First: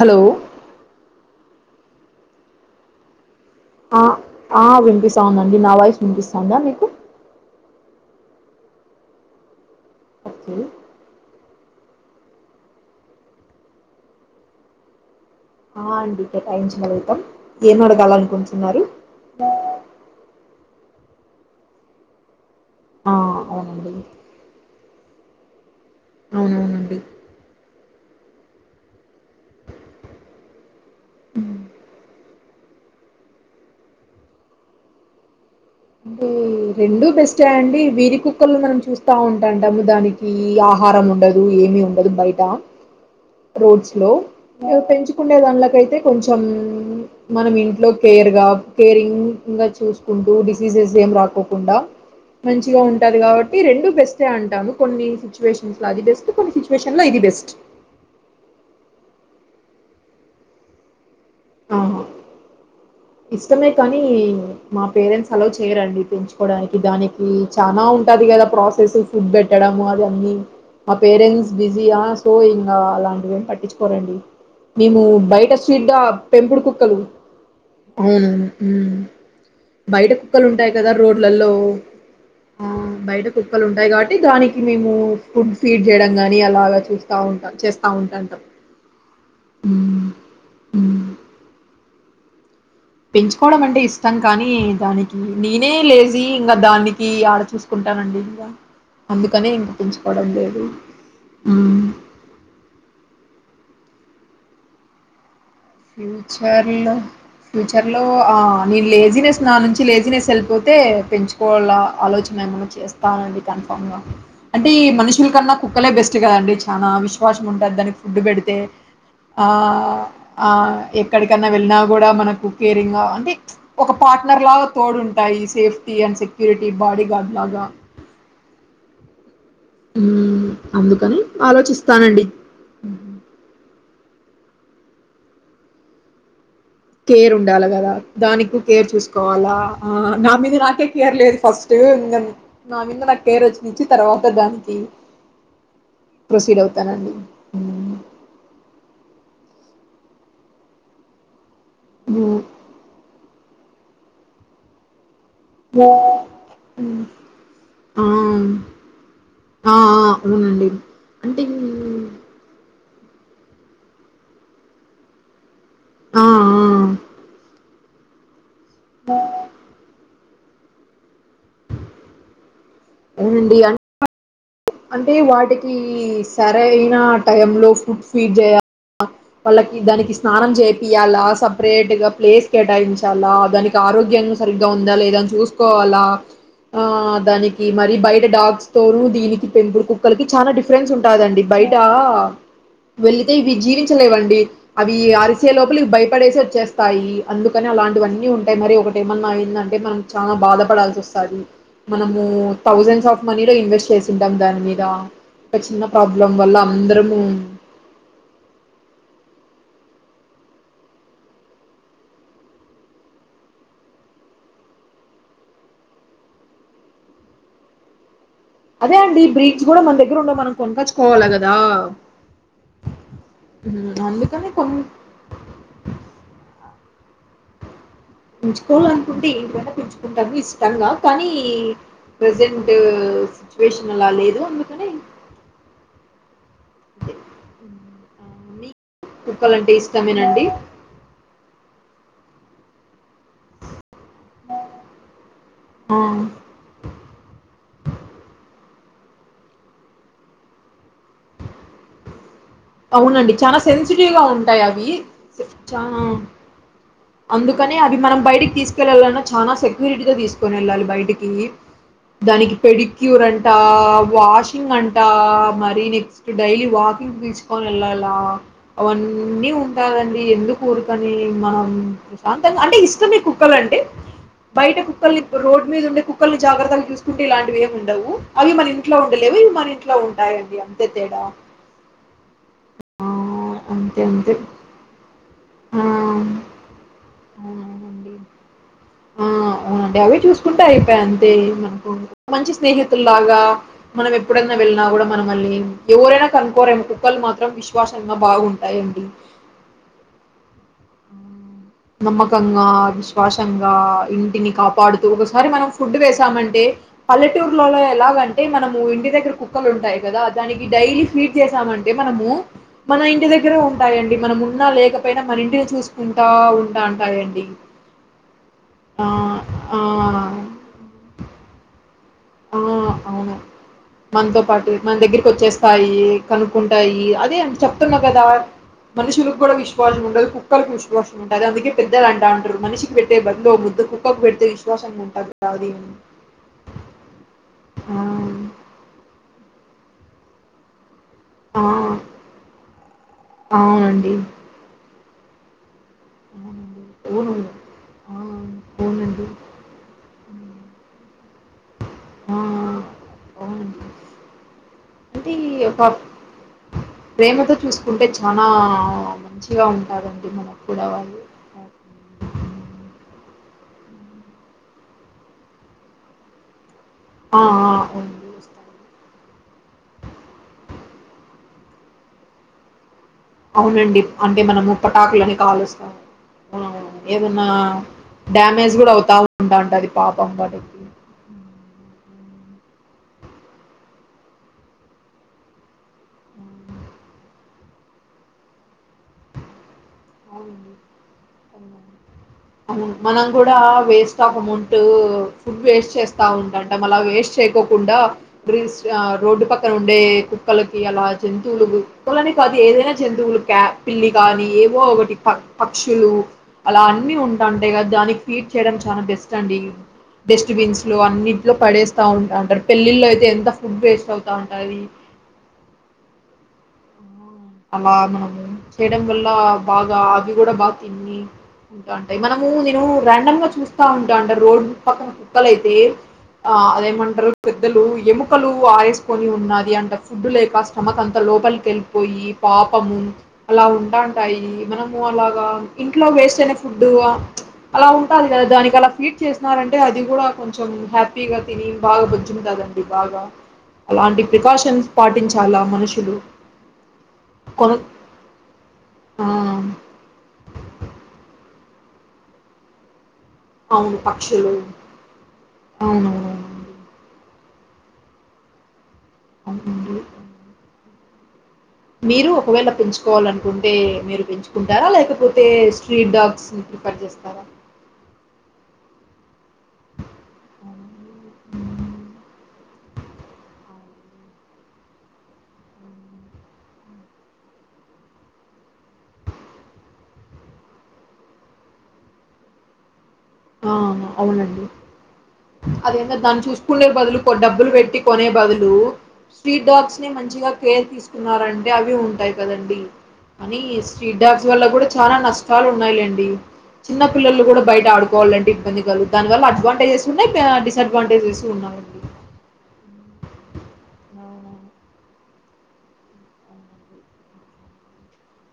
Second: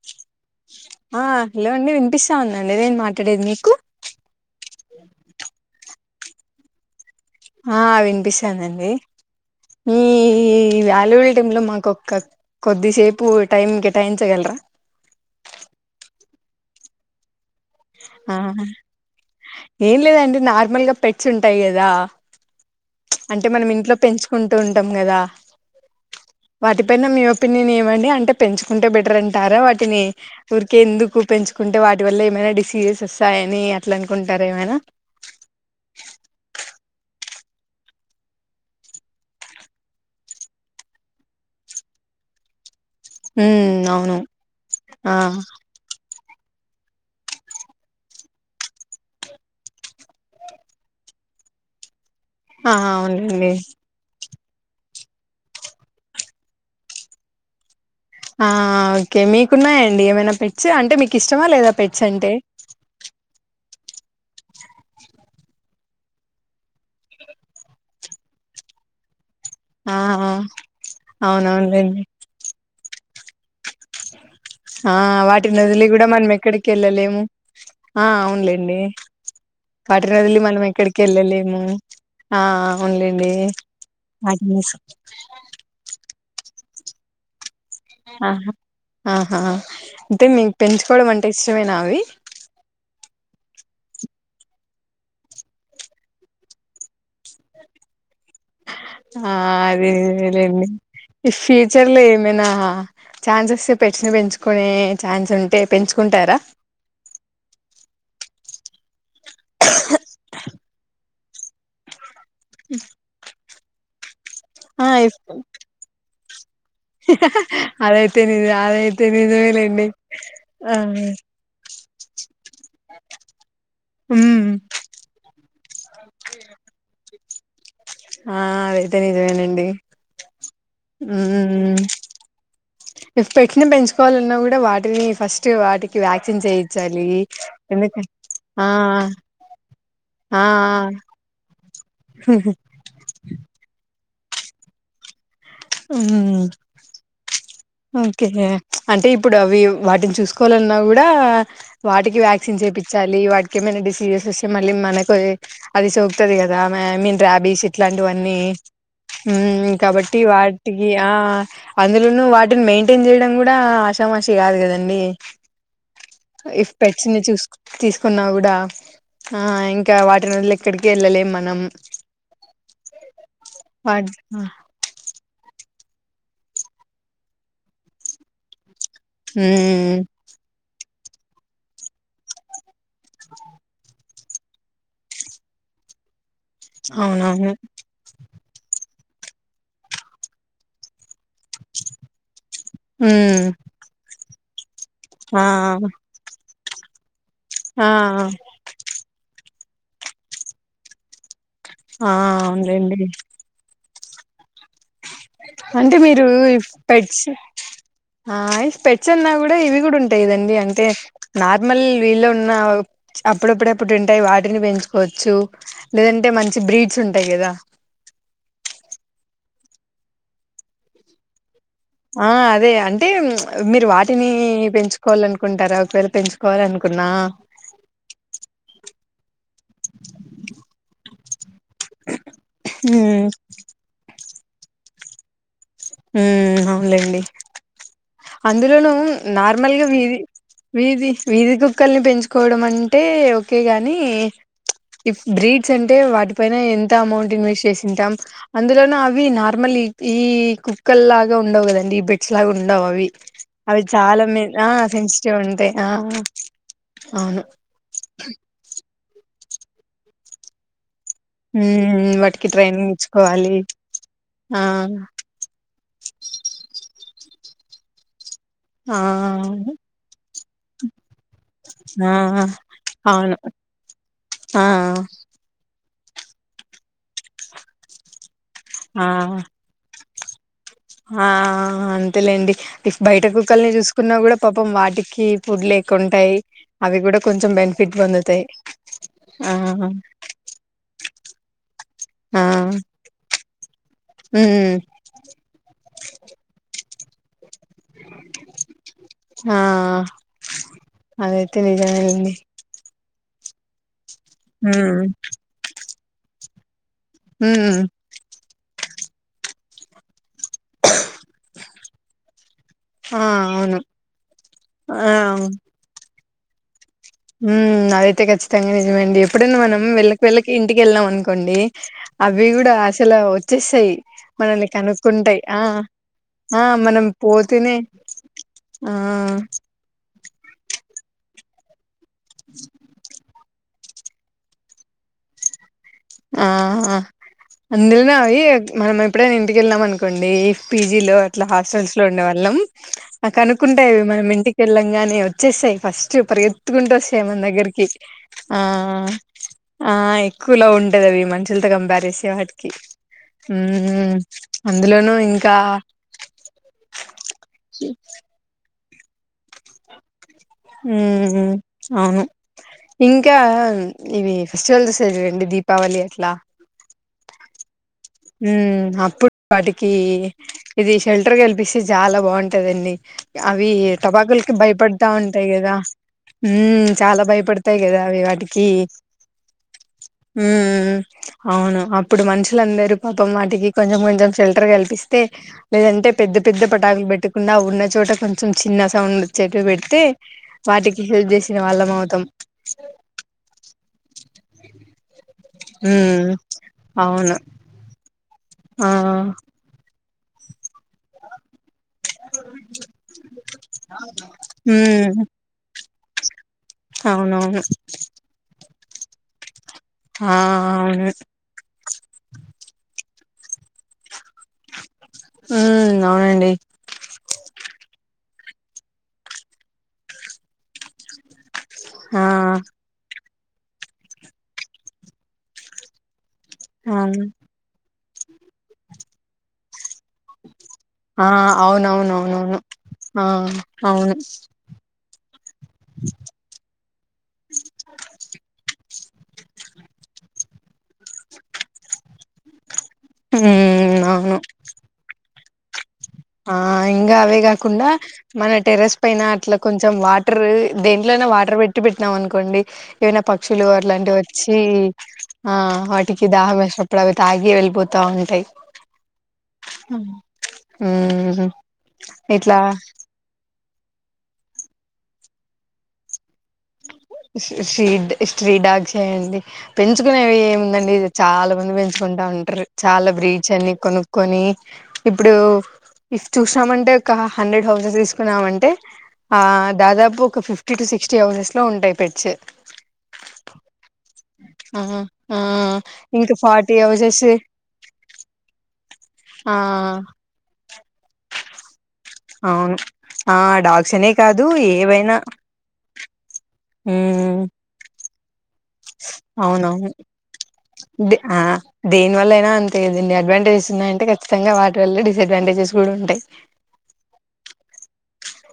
Hello ఆ hello అండి వినిపిస్తా ఉందండి నేను మాట్లాడేది మీ ఆ ఆ వినిపిస్తా ఉందండి నా వైఫ్ ఇనిపిస్తాందా మీకు ఆ విన్పిస్తదండి ఇ ఓకే లల్లూ టైమ్ లో మాకొక్క కొద్దిసేపు టైం కేటాయించగలరా ఆ అండి ఇక్క టైం చదువుతాం ఏం ఆ అడగలనుకుంటునారు నామాల్ గా పెట్స్ ఉంటాయి కదా ఆ ప్చ్ అంటే మనం అవునండి ఇంట్లో పెంచుకుంటూ ఉంటాం గదా అవునవునండి వాటిపైైన మీ ఒపీనియన్ ఏంటి అంటే అంటే పెంచుకుంటే బెటర్ అంటారు వాటిని ఊరికే ఎందుకు ఉమ్. పెంచుకుంటే వాటి వల్ల ఏమైనా డిసీజెస్ వస్తాయని అట్లా అనుకుంటార్ ఏమైనా మ్ రెండూ బెస్టే అండి వీరి కుక్కలు మనం చూస్తా ఉంటాంటాము దానికి ఆహారం ఉండదు ఏమి ఉండదు బయట ఉమ్ రోడ్స్ లో అవును ఆ పెంచుకునే ధన్లోకైతే కొంచెం మనం ఇంట్లో కేర్గా కేరింగ్గా చూసుకుంటూ డిసీజెస్ ఏం రాక కుండా ఆ మంచిగా ఉంటది అవునండి కాబట్టి రెండు బెస్ట్ తే అంటాను కొన్ని సిచ్యువేషన్స్ లో అది బెస్ట్ కొన్ని సిచ్యువేషన్ లో ఇది బెస్ట్ ఆ ఓకే మీకున్నాయండి ఏమైనా పెట్స్ అంటే మీకు ఇష్టమా లేదా పెట్స్ అంటే ఇష్టమే కానీ మా పేరెంట్స్ అలో చేయరండి తెంచుకోవడానికి దానికి చాలా ఉంటది కదా ప్రాసెస్ ఫుడ్ పెట్టడ ఆ అది అన్నీ మా పేరెంట్స్ బిజీ అవునవునులేండి ఆ సో అలాంటివేమీ పట్టించుకోరండి ఆ మేము బయట వాటినోదిలి స్ట్రీట్ కూడా మనం ఎక్కడికి వెళ్ళలేము ఆ అవును అవునులేండి బయట వాటిని వదిలి కుక్కలు మనం ఉంటాయి కదా ఎక్కడికి రోడ్లలో వెళ్ళలేము ఆ బయట అవునులేండి కుక్కలు ఉంటాయి కాబట్టి దానికి మేము ఫుడ్ ఫీడ్ చే డాగని అలాగా చూస్తా ఉంటాను ఆ ఆహా హ్మ్. అంటే మీకు హ్మ్. పెంచుకోవడం అంటే ఇష్టమేనా అవి పెంచుకోవడం అంటే ఇష్టం కానీ దానికి నేనే లేజీ ఇంకా దాన్ని ఆ అందుకనే ఇంక పెంచుకోవడం లేదు. అదేదండి ఈ హ్మ్. ఫ్యూచర్ లో ఏమైనా ఛాన్సెస్ ఉన్నాయా పెంచుకునే ఛాన్స్ ఉం ఫ్యూచర్ లో ఫ్యూచర్ ఒ ఆ లేద లేజినెస్ నా నుంచి లేజినెస్ వెళ్పోతే పెంచుకోవాల ఆలోచ [inaudible] నేము చేస్తాను పంగ అంటే ఈ ఆ ఇఫ్ మనుషుల కన్నా కుక్కలే బెస్ చిగండి అదైతే నిజమే అదైతే నిజమేనండి అవునండి ఎక్కడికన్నా వెళ్ళిన కూడా మన కేరింగ్ అంటే ఒక పార్ట్నర్ ఉమ్ లా తోడుంటాయి సేఫ్టీ అండ్ సెక్యూరిటీ బాడీ గడ్లాగా ఆ ఏదైతేనిజమేన్ డి హ్మ్. అందుకని ఉహు ఆలోచిస్తానండి. ఇ పెట్టినే పెంచుకోవాలన్నా కూడా వాటిననే ఫస్ట్ వాటికి వ్యాక్సిన్ చేయ కేర్ ఉండాలి కదా దానికి కేర్ చూసుకోవాలా ఆ నా మీద నాకే కేర్ లేదు ఫస్ట్ ఇం నా మీద నాకు కేర్ వచ్చినచ్చి తర్వాత కదండి ఉ హ్మ్ ఓకే అంటే ఇప్పుడు అవి వాటిని చూసుకోవాలన్నా కూడా వాటికి హ్మ్ వాక్సిన్స్ వేపించాలి వాటికి ఏమైనా డి ఏసేసే మళ్ళీ మనకొ ఏ అది హ్మ్ సోకుతది కదా ఐ మీన్ ర్యాబీస్ ఆ ఇట్లాంటివన్నీ హుమ్ ఆ ఆ కాబట్టి వాట్ అవునండి ట్టి గి ఆ అంటే అందులోనూ వాటిని మెయిన్ మెయింటెయిన్ చేయడం కూడా ఆశామాషి కాదు కదండి ఆ ఆ ఇఫ్ పెట్స్ ని చుస్క్ తీసుకున్నా కూడా ఆ ఇంకా వాట్ టోనుల్ ఎక్కడికి వెళ్ళలేం మనం అవునండి అన్ పా హా అంటే వాటికి సరైన టైంలో ఫుడ్ ఫీడ్ చేయా వాళ్ళకి దానికి స్నానం జేప్ ఇయ్యాల సపరేట్గా ప్లేస్ కేటాయించ్ చాలా దానికి ఆరోగ్ గ్యం సరిగ్గా ఉందా లేదా అని చూసుకోవాలా ఆ అవునవును దానికి మరి బయట డాగ్స్ తోరు దీనికి పెంపుడు కుక్కలకి చాలా డిఫరెన్స్ కాదండి బయట వెళితే ఉమ్ ఇవి జీవించలేవండి అవి ఆ అరిసే లోపల ఇవి భయపడేసి వచ్చేస్ కాయి అందుకని ఆ అలాంటివన్నీ ఉంటాయి మరి ఒకటి ఏమన్నా అయ్యిందన్ టే మనం చాలా బాధపడాల్సి వస్తాది ఆ మనము అవునులేండి థౌసండ్స్ ఆఫ్ మనీ లో ఇన్వెస్ట్ చేస్ తాద్ దాని మీద అంటే మీరు ప్రాబ్లం ఈ వల్ల పెట్స్ అందరము ఆయ్ పెట్స్ అన్నా కూడా ఇవి కూడా ఉన్ టేదండి అంటే నార్మల్ వీళ్ళ ఉన్న అప్పుడప్పుడప్పుడుంటాయి వాటిని పెంచుకోవచ్చు లేదంటే మంచి బ్రీడ్స్ ఉంటాయి కదా అదే అండి బ్రీడ్స్ కూడా మన దగ్గర ఉండవు మనం కొనుక్కచ్చుకోవాలా కదా ఆ అదే అంటే మీరు హ్మ్ వాటిని అందుకని కొన్ పెంచుకోవాలనుకుంటారా ఒక వేళ పెంచుకోవాలనుకు పున్నా పెంచుకోవాలనుకుంటే ఏంటివన్నా పెంచుకుంటాము ఇష్టంగా కానీ ప్రసెంట్ హ్మ్. సుచ్యువేషన్ అలా లేదు అందుకని ఉమ్ అవునలేండి మీ అందులోనూ కుక్కలంటే నార్మల్గా వీధి ఇష్టమేనండి వీధి వీధి కుక్కల్ని పెంచు కోవడం అంటే ఓకేగాని బ్రీడ్స్ అంటే ఆ వాటిపైన ఎంత అమౌంట్ ఇన్వెస్ట్ చేసింటాం అందులోనూ అవి నార్మల్లీ ఈ కుక్ కల్లాగా ఉండవ్ గదండి ఈ బెట్ అవునండి చానా సెన్సిటివ్గా మె ఉంటాయి ఆ! అవి సెన్సిటివ్ ఉంటాయి. చా ఆ! అవును. అందుకనే అవి మనం బయటికి తీసుకెళ్ళాలన్నా చానా సెక్యూరిటీతో తీసుకొని వెళ్ళాలి బయటి కి హ్మ్. వాటికి దానికి ట్రైనింగ్ పెడిక్యూర్ అంట ఇచ్చుకోవాలి. ఆ! వాషింగ్ అంటా మరి నెక్స్ట్ డైలీ వాకింగ్ తీస్ కో వెళ్లాలా అవన్నీ ఆ! ఉండాలండి ఎందుక్ ఊరుకన్ వి మనం ఆ ప్రశాంతంగా అంటే ఇష్టమే అవును కుక్కలు అంటే ఆ బయట కుక్కల్ని రోడ్ మీద ఉండే కుక్కల్ని జాగ్రత్తగా చూసుకుంటే ఇలాంటివి ఏం ఉండవు అవి మన ఇంట్లో ఆ ఉండలేవు ఇవి మన ఇంట్లో ఉన్ టాయండి అన్ ఆ అంతేలే డి ఆ! బయట కుక్కల్ని అంతే చూసుకున్నా అంతే. కూడా పాపం వాటికి ఫుడ్ ఆ! లేకుంటాయి అవి కూడా కొంచెం బెనిఫిట్ అవునవునండి. పొందుతాయి ఆ అవునండి. అవే చూసుకుంటే అయిపాయి అంతే. మనకు ఆ మంచి స్నేహితుల్లాగా మనం ఎప్పుడన్నా ఉమ్ వెళ్ళినా కూడా మనమల్ని ఎవ్వురైనా కనుక్కోరేమో కు కుక్కలు మాత్ రం విశ్వాసంగా బాగుంటాయండి ఆ అదైతే నిజమేనండి నమ్మకంగా విష్ శ్వాసంగా ఇంటిని ఉమ్ కాపాడుతూ ఒకసారి మనం ఫుడ్ వేసామంటే ఉమ్ పల్లెటూర్లులులో ఎలాగంటే మనం ను్ ఇంటి దగ్గర కుక్కలు ఉంటాయి కదా దానికి డైలీ ఫీడ్ మనము మన ఆ ఇంటి దగ్గర అవును ఉంటాయండి మనం ఉన్నా లేకపోయినా మన ఇంటిని చూసుకు టా ఉంటాన్ హ్మ్ అదైతే ఖచ్చితంగా నిజమే ఆ! అండి ఎప్పుడైనా ఆ! మనం వెళ్ళక వెళ్ళక ఇంటికి ఎల్నాం అనుకోండి అవి ఆ కూడా అసలు అవును వచ్చేస్తాయి మనతో మనల్ని పాటు మన దగ్గరికి కనుక్కుంటాయి ఆ వచ్చేస్తాయి ఆ మనం కనుక్కుంటాయి అదే పోతేనే చెప్తున్నా కదా ఆ మనుషులకు కూడా విశ్వాసం ఉండదు కుక్కలకు విశ్వాసం ఉంటాది అందుకే ద్దలు అంటాంట్రు మనిషికి పెట్టే బదులు ఓ ముద్ద కుక్కకు పెడితే విశ్వాసంగా ఉంటా ఆది ఆ అందులోనే అవి మనం ఎప్పుడైనా ఇంటికెల్నాం అను కొండే పి జీలో అట్ల ఆ, హాస్టల్స్ లో ఉండేవాళ్ళం కనుక్కుంటాయ్ అవి అవునండి మనం ఇంటికి ఎళ్ళంగానే వచ్చేసెయ్ ఫస్ చు అవునండి పరిగెత్తుకుంటు వస్తాయి అవును మన దగ్గరికి ఆ అవునండి ఆ ఎక్కువలో ఉ వి మనుషుల అంత కంపేర్ చేస్తే ఆ, వాటికి అవునండి అందులోనూ అంటే ఇంకా ఒక ప్రేమతో చూసుకుంటే చాలా మంచిగా ఉంటారం హ్మ్ అవును ఇం కా ఇవి ఫెస్టివల్స్ వస్తాయి చూడండి దీపావళి అట్లా ఆ ఆ హ్మ్ అప్పు వాటికి ఇది షెల్టర్ కలిపిస్తే చాలా బావుంటదండి అవి అవునండి. అంటే టపాకులకి మనము భయపడతా పటాకులని ఉంటాయి కదా కాలుస్తాం. మనం హ్మ్ చాలా ఏదన్నా భయపడతాయి కదా అవి వాటికి డ్యామేజ్ గూడా అవుతా ఉంటాంటది పాపం వాటికి. హ్మ్ అవును అప్పుడు హ్మ్. మనుషులందరూ పాపం వాటికి కొంచెం కొంచెం షెల్టర్ కల్పిస్తే లేదంటే పెద్ద పెద్ద పటాకులు పెట్టుకున్నా ఉన్న చోట కొంచెం చిన్న సౌండ్ వచ్చేటు పెట్ తే వాటికి హెల్ప్ చేసి చిన వాళ్లం అవుతాం ఆ మనం కూడా waste of amount food waste చేస్తా హ్మ్ ఉంటాంటం అలా అవును వేస్ట్ చేయకోకుండా బ్రిడ్జ్ ఆ రోడ్డు పక్కన ఉండే కుక్కలకి అలా జంతువులు కుక్కలని కాదు ఏదైనా జంతువులు క్యా పిల్లి కానీ ఏవో ఒకటి హ్మ్ ప ప క్షులు అలా అన్నీ ఉం అవునవును అంటే కదా దానికి ఫీడ్ చేయడానికి చానా బెస్ట్ అండి ఆ డస్ట్బిన్స్ లో అవును అన్నిట్లో పడే స్తా ఉంటటారు పెళ్ళిళ్లో అయితే ఎంత ఫుడ్ వేస్ట్ అవు మ్ అవునండి అలా మనము చేయడం వల్ల బాగా అవి కూడా బాగా తిని ఉంటా ఉంటాయి మనము ఆ నేను ర్యాండమ్ గా చూస్తా ఉంటాంట రోడ్డు పక్కన కుక్కలైతే ఆ అదేమంటరు పెద్దలు ఎము మక్కలు ఆరేసుకొని ఉన్నాది అంట ఫుడ్ లేక స్టమక్ అంత ఆ లోపలికి ఎళ్ళిపోయి అవునవునవునవును అవి ఆ అలా అవును ఉంటంటాయి మనము అలాగా ఇంట్లో వేస్ అలా ఉంటది కదా దానికి అలా ఫీట్ చేసినారంటే అది కూడా కొంచెం హ్యాపీగా తిని బాగాద్ కదండి బాగా ఉమ్ అలాంటి అవును ప్రికాషన్స్ పాటించ చాలా మనిషి కి ఆ ఇంగ అవేగ కుండా మన టెర్రస్ పైన ఆ! అట్లా కొంచెం వాటర్రు దేంట్లోనో వాటర్ పెట్టి పెట్టినాం అనుకోండి ఏమైనా పక్షులు అవును. అట్లాంటివి పక్షులు. వచ్చి ఆ వాటికి దాహం అవునవునవునండి. వేసినప్పుడు అవి తాగి అ వెళ్ళిపోతా ఉంటాయి అవునండీ మ్ మీరు ఒకవేళ పెంచుకోవాల అనుకుంటు అతే మీరు పెంచుకుంటారా లేకపోతే స్ట్రీట్ డాగ్స్ శ్రీ శ్రీడాక్షస్ అండి పెంచు. కునేవి అవును. ఏముందండి చాలా మంది హ్మ్. పెంచుకుంటా ఉంటారు చాలా బ్రీచ్ అన్ని కొనుక్కక్కొని ఇప్పుడు ఇఫ్ చూసినామంటే ఒక హండ్రెడ్ హౌసెస్ తీసుకున్నామంటే ఆ దాదాపు ఒక ఫిఫ్టీ టు సిక్స్టీ హౌసెస్ లో ఉంటాయి పెచ్చ ఆ అవునండి ఆ అదేంట ఇంకా దాన్ని ఫార్టీ చూసుకునే బదులు హౌసెస్ డబ్బులు పెట్టి కొనే బదులు ఆ స్ట్రీట్ డాగ్స్ న మంచిగా కేర్ తీసుకున్నారండి అవి ఉంటాయి అవును కదండి ఆ అని డాగ్స్ అనే స్ట్రీట్ కాదు డాగ్స్ వల్ల కూడా ఏవైనా చాలా నష్టాలు ఉన్నాయిలేండి అ చిన్న ఉమ్ పిల్లలు కూడా బయట ఆడుకు కోలెంటి ఎకలు దాని వల్ల అవునవును అడ్వాంటేజెస్ ఉన్నాయి డిసడ్వాంటేజెస్ ఉన్నాయండి దేని వల్ల అయినా అంతేదండి అడ్వాంటేజెస్ ఉన్నాడి ఖచ్చితంగా వాటి వల్ల డిసడ్వాంటేజెస్ కూడా ఉంటాయి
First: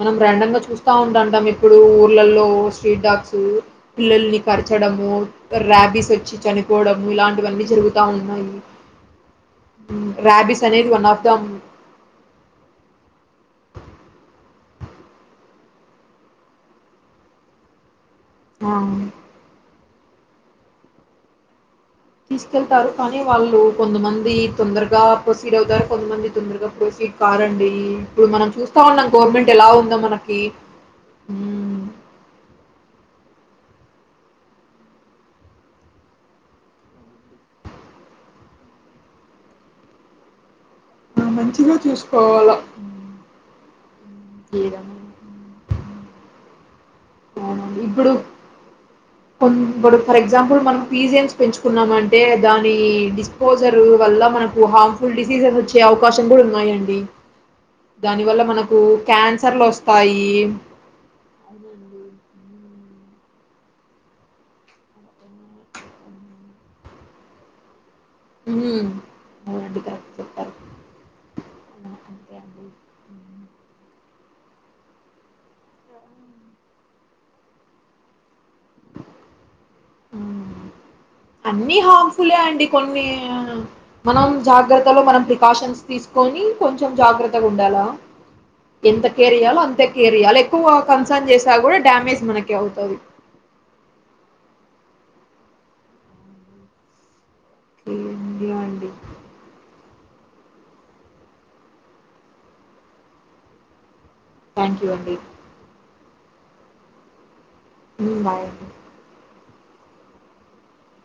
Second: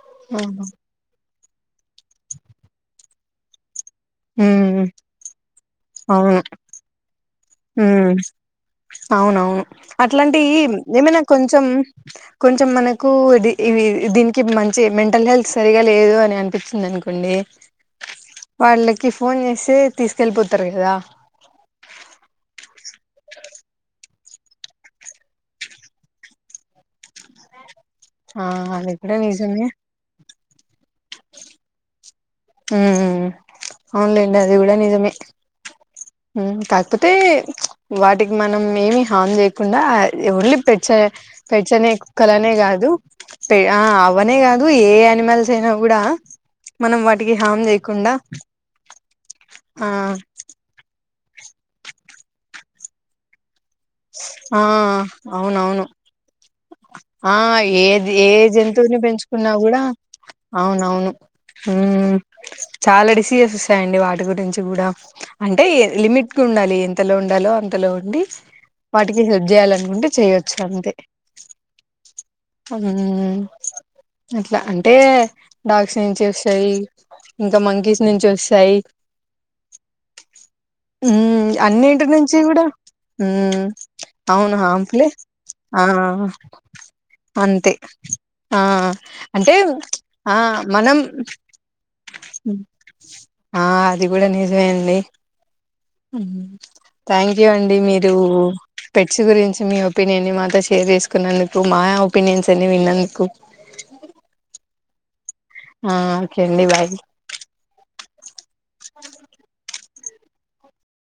మనం రారాండమ్ గా చూస్తా ఉండంటాం మీ ఇప్పుడు ఊర్లలో స్ట్రీట్ డాగ్స్ పిల్లల్ని హ్మ్. కరర్చడము రార్యాబీస్ వచ్చి అవును. చనిపోవడము ఇలాంటివన్నీ జరుగుతా ఉన్నాయి అవునవును అట్లాంటి ర్యాబీస్ అనేది వన్ ఏమైనా ఆఫ్ కొంచెం కొంచెం మనకు ఇది ఇ దీ ఇ మంచి మెంటల్ హెల్త్ సరిగా లేదు అని అనిపించింది అనుకోండి ద వాళ్ళకి ఫోన్ చేసి తీసుకెళ్ళిపోతారు కదా తీసుకెళ్తారు కానీ వాళ్ళు కొంతమంది ఇది తొందరగా పో సీడ్ అవుతారు కొంతమంది తొందరగా పోసి కారంండి ఇప్పుడు ఆ! మనం చూస్తా అది ఉన్నాం కూడా గవర్నమెంట్ నిజమే. ఎలా ఉందా మనకి ఉ అన్లైండి అది కూడా నిజమే కాకపోతే వాటికి మనం ఏమి హాన్ చేయకుండా ఒళ్ళ పె మంచిగా చూసుకోవాల పెచనేక్కలనే కాదు పె ఆ అవనే కాదు ఏ యానిమల్స్ అయినా కూడా మనం వాటికి అవున హార్మ్ ఇప్పుడు చేయకుండా కొ ఇప్పుడు ఆ! ఫర్ ఎగ్జాంపుల్ మనం పీజిఎమ్స్ పెంచుకున్నామ అంటే దాని డి ర్ వల్ ఆ మనకు హార్మ్ ఫుల్ డిసీజెస్ వచ్చే అవునవును అవకాశం కూడా ఉ ఆ ఏది ఏ మనకు జంతువుని పెంచుకున్నా క్యాన్సర్లు కూడా వస్తాయి అవునవును అవునండి. ఉమ్. చాలా డిసీజ వస్తాయండి వాటి గురించి కూడా అంటే లిమిట్గా ఉండాలి ఎంతలో ఉండాలో అంతలో ఉ హ్మ్ వాటికి సెబ్ అవునండి చేయాలనుకుంటే కరెక్ట్ చెప్పారు చేయొచ్చు అంతే ఆ! అంతే అండి అ అట్లా అంటే డాగస్ నుంచి వస్తాయి ఇంకా మంకీస్ నుంచి వస్తాయి సై అన్ని అన్నింటి హార్మ్ఫులే నుంచి కూడా అండి కొన్ని ఉమ్ మనం అవును జాగ్రత్తలో హార్మ్ఫులే మనం ప్రికాషన్ ఆ తీసుకొని కొంచెం జాగ్రత్తగా అంతే ఉండాలా ఆ ఎంత కేర్ అంటే ఇయలో అంతే కేర్ ఆ ఇయాలి ఎక్కువ మనం కన్సర్న్ చేసా కూడా డ్యామేజ్ మనక అవుతుంది ఆ అది కూడా నిజమే థ్యాంక్ అ అండి ఓకే మీరు థాంక్ యూ అండి పెట్స్ గురించి మీ తినేని మాత సి షేర్ చేసుకున్నందుకు మా ఒపీనియన్స్ అన్ని విన్నందుకు థ్యాంక్ యూ అండి ఆ ఓకే అండి బాయ్ హ్మ్ బాయ్ అండి అ